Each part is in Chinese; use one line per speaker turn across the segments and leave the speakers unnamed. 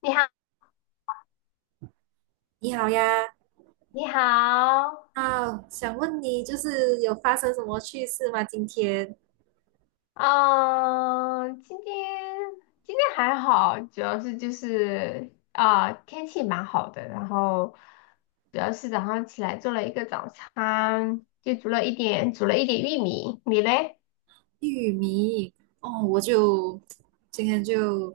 你好，
你好呀。
你好。
啊，想问你就是有发生什么趣事吗？今天
嗯，今天还好，主要是就是啊、天气蛮好的。然后主要是早上起来做了一个早餐，就煮了一点玉米，你嘞？
玉米。哦，我就今天就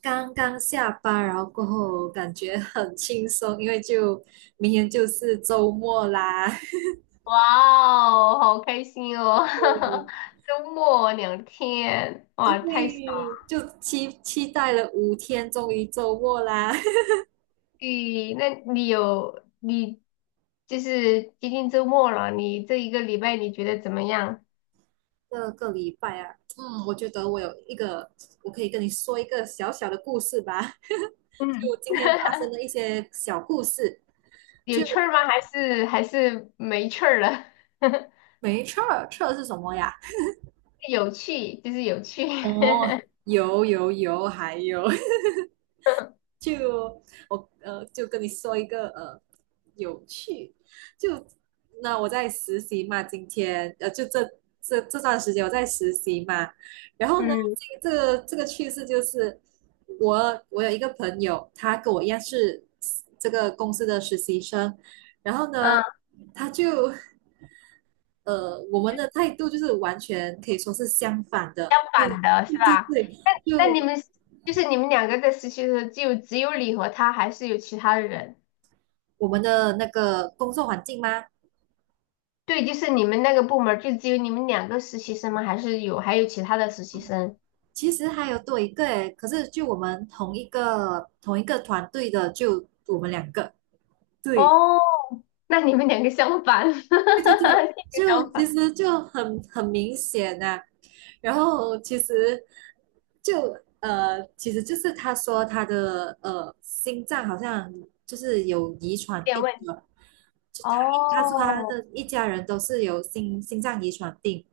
刚刚下班，然后过后感觉很轻松，因为就明天就是周末啦。
哇，哦，好开心哦。
嗯。
周末2天，哇，太爽
对，
了！
就期待了5天，终于周末啦。
你那你有你就是接近周末了，你这一个礼拜你觉得怎么样？
这个礼拜啊，嗯，我觉得我有一个，我可以跟你说一个小小的故事吧，就
嗯，
今天发生 的一些小故事。
有
就
趣儿吗？还是没趣儿了？
没撤儿，撤是什么呀？
有趣就是有趣。
哦，有有有，还有 就我就跟你说一个有趣，就那我在实习嘛，今天就这这段时间我在实习嘛。然后呢，
嗯
这个趣事就是我有一个朋友，他跟我一样是这个公司的实习生。然后呢，
嗯，
他就我们的态度就是完全可以说是相反的。
相
对
反的是
对对
吧？
对。
那你
就
们就是你们两个在实习的时候，就只有你和他，还是有其他的人？
我们的那个工作环境吗？
对，就是你们那个部门儿就只有你们两个实习生吗？还是还有其他的实习生？
其实还有多一个诶，可是就我们同一个团队的，就我们两个。对。
哦，那你们两个相反，这
对对对，
个
就
相
其
反
实就很明显呐。然后其实就其实就是他说他的心脏好像就是有遗
有
传
点
病
问题。
的，就他说他
哦，
的一家人都是有心脏遗传病。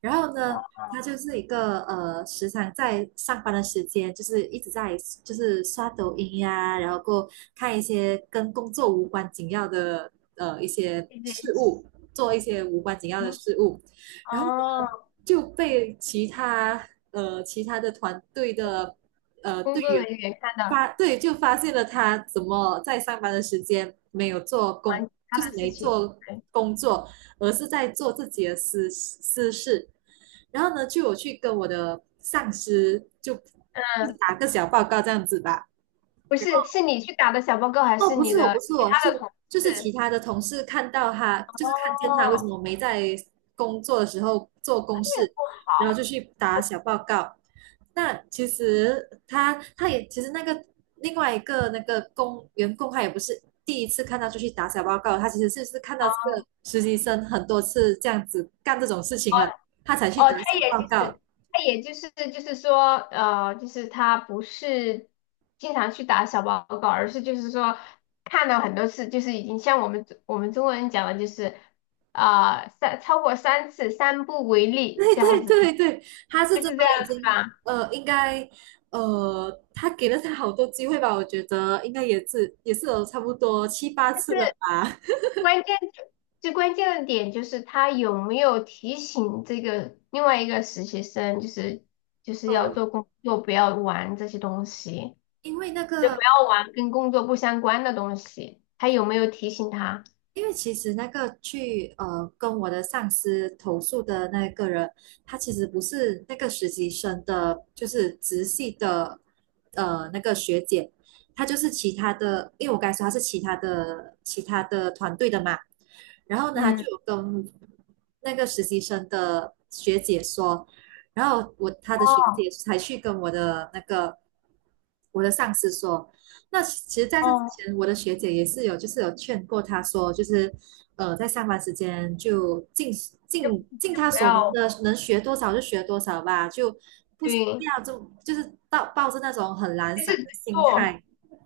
然后呢，
哇，
他就是一个时常在上班的时间，就是一直在就是刷抖音呀。然后过后看一些跟工作无关紧要的一些
有点
事
行
物，做一些无关紧要的事物。然后呢
哦。
就被其他的团队的
工
队
作人
员
员看到
对就发现了他怎么在上班的时间没有做工，
忙其他
就
的
是
事
没
情。
做
对，
工作，而是在做自己的私事。然后呢，就我去跟我的上司就
嗯，
打个小报告这样子吧。
不是，是你去打的小报告，还
哦，
是
不
你
是我，不
的
是
其
我，是
他的同
就是其
事？
他的同事看到他，就是看见他为什
哦，
么没在工作的时候做公
这也
事，
不
然后
好。
就去打小报告。那其实他也其实那个另外一个那个员工他也不是第一次看到就去打小报告，他其实是看到这个实习生很多次这样子干这种事情了，他才去
哦，
打
他
小
也
报
就
告。
是，他也就是说，就是他不是经常去打小报告，而是就是说看到很多次，就是已经像我们中国人讲的，就是啊、三超过三次三不为 例
对
这样
对
子。
对对，他是
就
真
是
的
这样
已
子
经
吧。
应该他给了他好多机会吧？我觉得应该也是有差不多七八次了
是。
吧。
关键就最关键的点就是他有没有提醒这个另外一个实习生，就是就是要
呃，
做工作，不要玩这些东西，
因为那
就不
个，
要玩跟工作不相关的东西。他有没有提醒他？
因为其实那个去跟我的上司投诉的那个人，他其实不是那个实习生的，就是直系的那个学姐，她就是其他的，因为我刚才说她是其他的团队的嘛。然后呢，他就
嗯，
有跟那个实习生的学姐说，然后他的学
哦
姐才去跟我的上司说。那其实在这之
哦，
前，我的学姐也是有就是有劝过他说，就是在上班时间就尽
就
尽尽他
不
所能
要
的，能学多少就学多少吧，就不不
对，
要就是抱着那种很懒
就
散
是
的
只
心
做
态。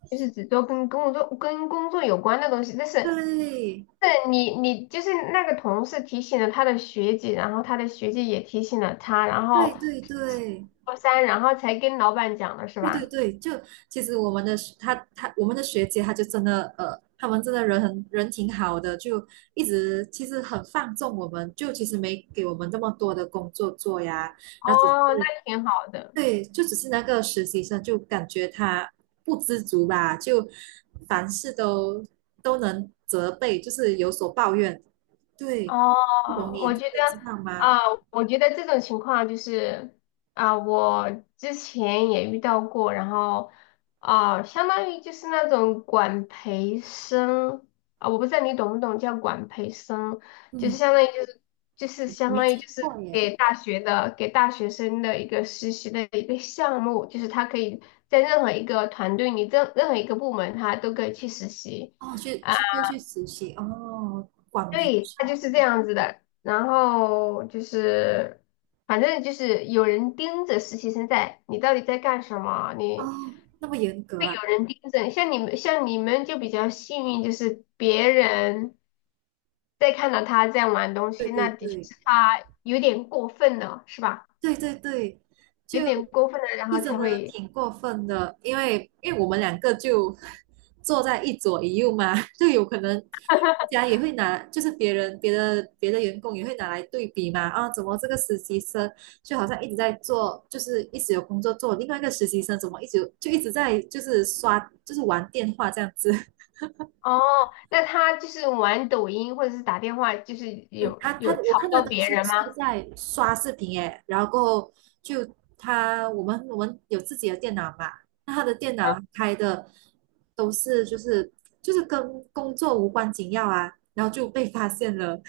就是只做跟工作有关的东西。但是
对
但你就是那个同事提醒了他的学姐，然后他的学姐也提醒了他，然
对
后。
对对。
高三，然后才跟老板讲的是
对对
吧？
对，就其实我们的学姐，她就真的他们真的人挺好的，就一直其实很放纵我们，就其实没给我们这么多的工作做呀。然后
哦，那挺好的。
对，就只是那个实习生就感觉他不知足吧，就凡事都能责备，就是有所抱怨。对，不懂
哦，
你就是知道吗？
啊，我觉得这种情况就是啊，我之前也遇到过。然后啊，相当于就是那种管培生，啊，我不知道你懂不懂叫管培生，就是
嗯，
相当于就是就是
我
相
没
当于
听
就是
过耶。
给大学生的一个实习的一个项目，就是他可以在任何一个团队里，任何一个部门，他都可以去实习。
哦，
啊。
就去实习哦，广培
对，他就是这样子的。然后就是，反正就是有人盯着实习生在，你到底在干什么？
哦，
你
那么严格
会
啊？
有人盯着你，像你们就比较幸运，就是别人在看到他在玩东
对
西，
对
那的确
对
是他有点过分了，是吧？
对对对，就
有点过分了，然后
真
才
的
会
挺过分的，因为我们两个就 坐在一左一右嘛，就有可能人家也会拿，就是别的员工也会拿来对比嘛。啊，怎么这个实习生就好像一直在做，就是一直有工作做，另外一个实习生怎么一直在就是玩电话这样子。
哦，那他就是玩抖音或者是打电话，就是
嗯
有
他，
有
我
吵
看他
到
的
别
就
人吗？
是在刷视频诶。然后就他我们我们有自己的电脑嘛，那他的电脑开的都是就是跟工作无关紧要啊，然后就被发现了。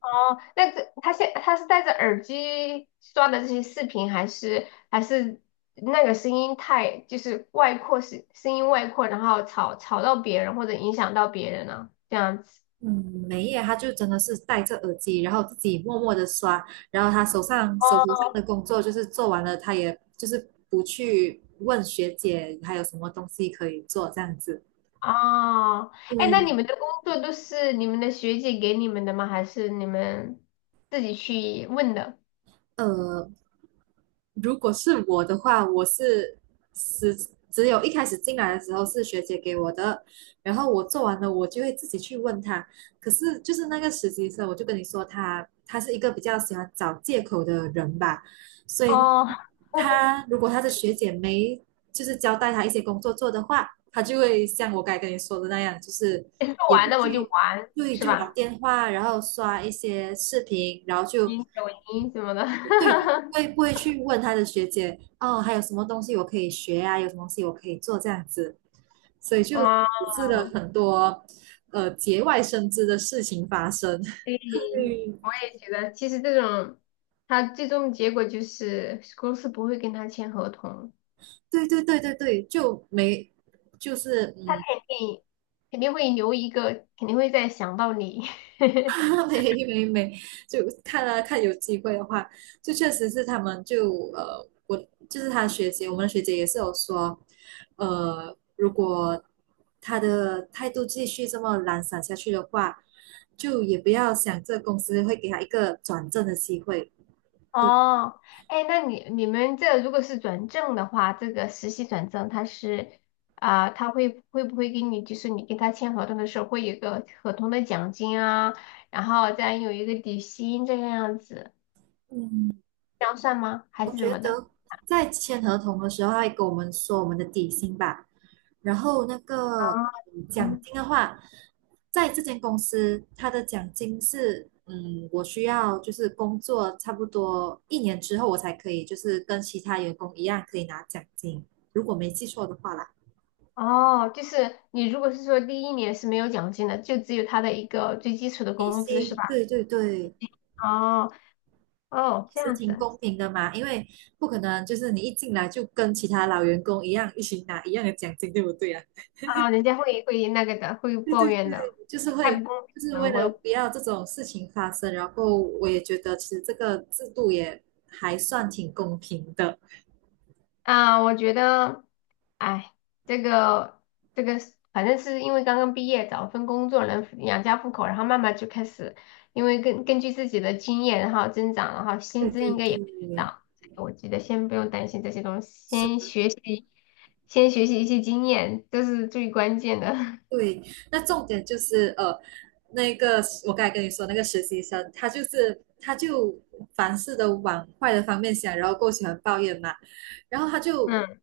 哦，那这他现他是戴着耳机刷的这些视频，还是还是那个声音外扩，然后吵到别人或者影响到别人呢？这样子。
嗯，没耶，他就真的是戴着耳机，然后自己默默的刷，然后他手头上
哦
的工作就是做完了，他也就是不去问学姐还有什么东西可以做这样子。
哦，哎，那
对。
你们的工作都是你们的学姐给你们的吗？还是你们自己去问的？
呃，如果是我的话，我是只有一开始进来的时候是学姐给我的，然后我做完了，我就会自己去问她。可是就是那个实习生，我就跟你说他，他是一个比较喜欢找借口的人吧，所以
哦，
他如果他的学姐没就是交代他一些工作做的话，他就会像我刚才跟你说的那样，就是
诶做
也不
完了我就
去。
玩，
对，
是
就玩
吧？
电话，然后刷一些视频，然后就
音抖音什么的。
对，就不会去问他的学姐哦，还有什么东西我可以学啊？有什么东西我可以做这样子，所以就导
哦，
致了很多节外生枝的事情发生。
对，
对，
我也觉得，其实这种，他最终结果就是公司不会跟他签合同。
对对对对对，就没就是，
肯定肯定会留一个，肯定会再想到你。
没没没，就看啊看有机会的话，就确实是他们就，我就是他学姐，我们的学姐也是有说。如果他的态度继续这么懒散下去的话，就也不要想这个公司会给他一个转正的机会。
哦，哎，那你你们这如果是转正的话，这个实习转正，他是啊、他会不会给你，就是你跟他签合同的时候，会有一个合同的奖金啊，然后再有一个底薪这个样子，这样算吗？还
我
是怎
觉
么的？
得在签合同的时候，他会跟我们说我们的底薪吧，然后那个奖
嗯
金的话，在这间公司，它的奖金是，我需要就是工作差不多一年之后，我才可以就是跟其他员工一样可以拿奖金，如果没记错的话啦。
哦，就是你如果是说第一年是没有奖金的，就只有他的一个最基础的
底
工资是
薪，
吧？
对对对，也
哦哦，这
是
样
挺
子
公平的嘛，因为不可能就是你一进来就跟其他老员工一样一起拿一样的奖金，对不对啊？
啊，人家会那个的，会抱怨的，
就是会
太不公平
就是为
了，
了不要这种事情发生，然后我也觉得其实这个制度也还算挺公平的。
啊，我觉得，哎，这个这个是反正是因为刚刚毕业，找份工作能养家糊口，然后慢慢就开始，因为根据自己的经验，然后增长，然后
对
薪资
对
应该也会
对，
涨。我觉得先不用担心这些东西，先
是
学习，先学习一些经验，这是最关键的。
对，那重点就是那个我刚才跟你说那个实习生，他就凡事都往坏的方面想，然后够喜欢抱怨嘛，然后
嗯，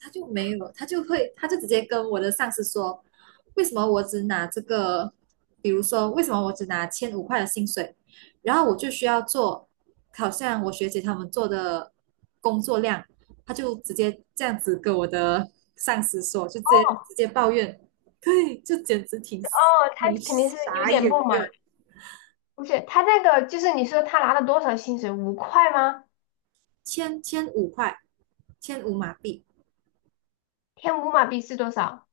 他就没有，他就直接跟我的上司说，为什么我只拿这个，比如说为什么我只拿千五块的薪水，然后我就需要做好像我学姐他们做的工作量，他就直接这样子跟我的上司说，就
哦，
直接抱怨。对，这简直
哦，他
挺
肯定是有
傻
点
眼
不满。
的。
不是他那个，就是你说他拿了多少薪水？5块吗？
千五块，千五马币，
天五马币是多少？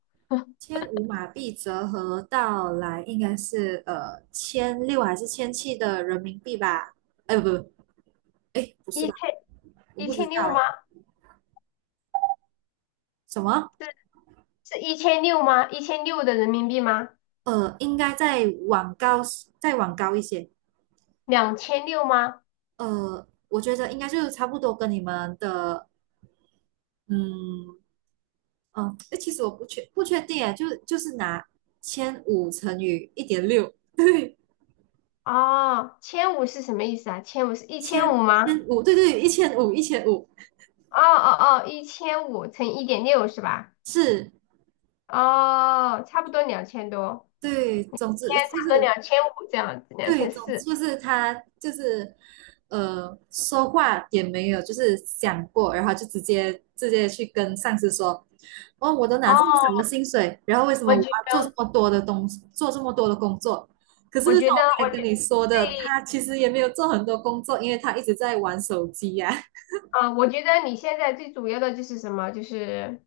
千五马币折合到来应该是千六还是千七的人民币吧？哎，不不，哎，不是
一
吧？
千
我
一
不知
千
道
六吗？
哎。什么？
是一千六吗？一千六的人民币吗？
应该再往高，再往高一些。
2600吗？
我觉得应该就是差不多跟你们的，嗯嗯，哎，其实我不确定哎，就是拿千五乘以1.6，对，
哦，千五是什么意思啊？千五是一千五吗？
千五，对对，一千五，一千五，
哦哦哦，一千五乘1.6是吧？
是，
哦，差不多2000多，
对，总之
现在
就
差不多
是
2500这样子，两
对，
千
总之
四。
就是他就是说话也没有就是想过，然后就直接去跟上司说，哦，我都拿
哦，
这么少的薪水，然后为什么
我
我
觉
要做这
得，
么多的东西，做这么多的工作？可是
我觉
像我
得，
刚
我
才跟
觉
你说的，
对
他其实也没有做很多工作，因为他一直在玩手机呀。
啊，我觉得你现在最主要的就是什么？就是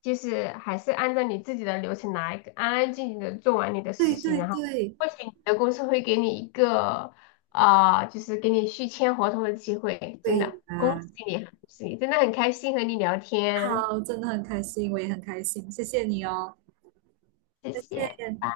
就是还是按照你自己的流程来，安安静静的做完你的 实
对
习，
对
然后
对，
或许你的公司会给你一个啊、就是给你续签合同的机会。真
对
的，恭
啊，
喜你，恭喜你，真的很开心和你聊天，
好，真的很开心，我也很开心，谢谢你哦。
谢
再
谢。
见。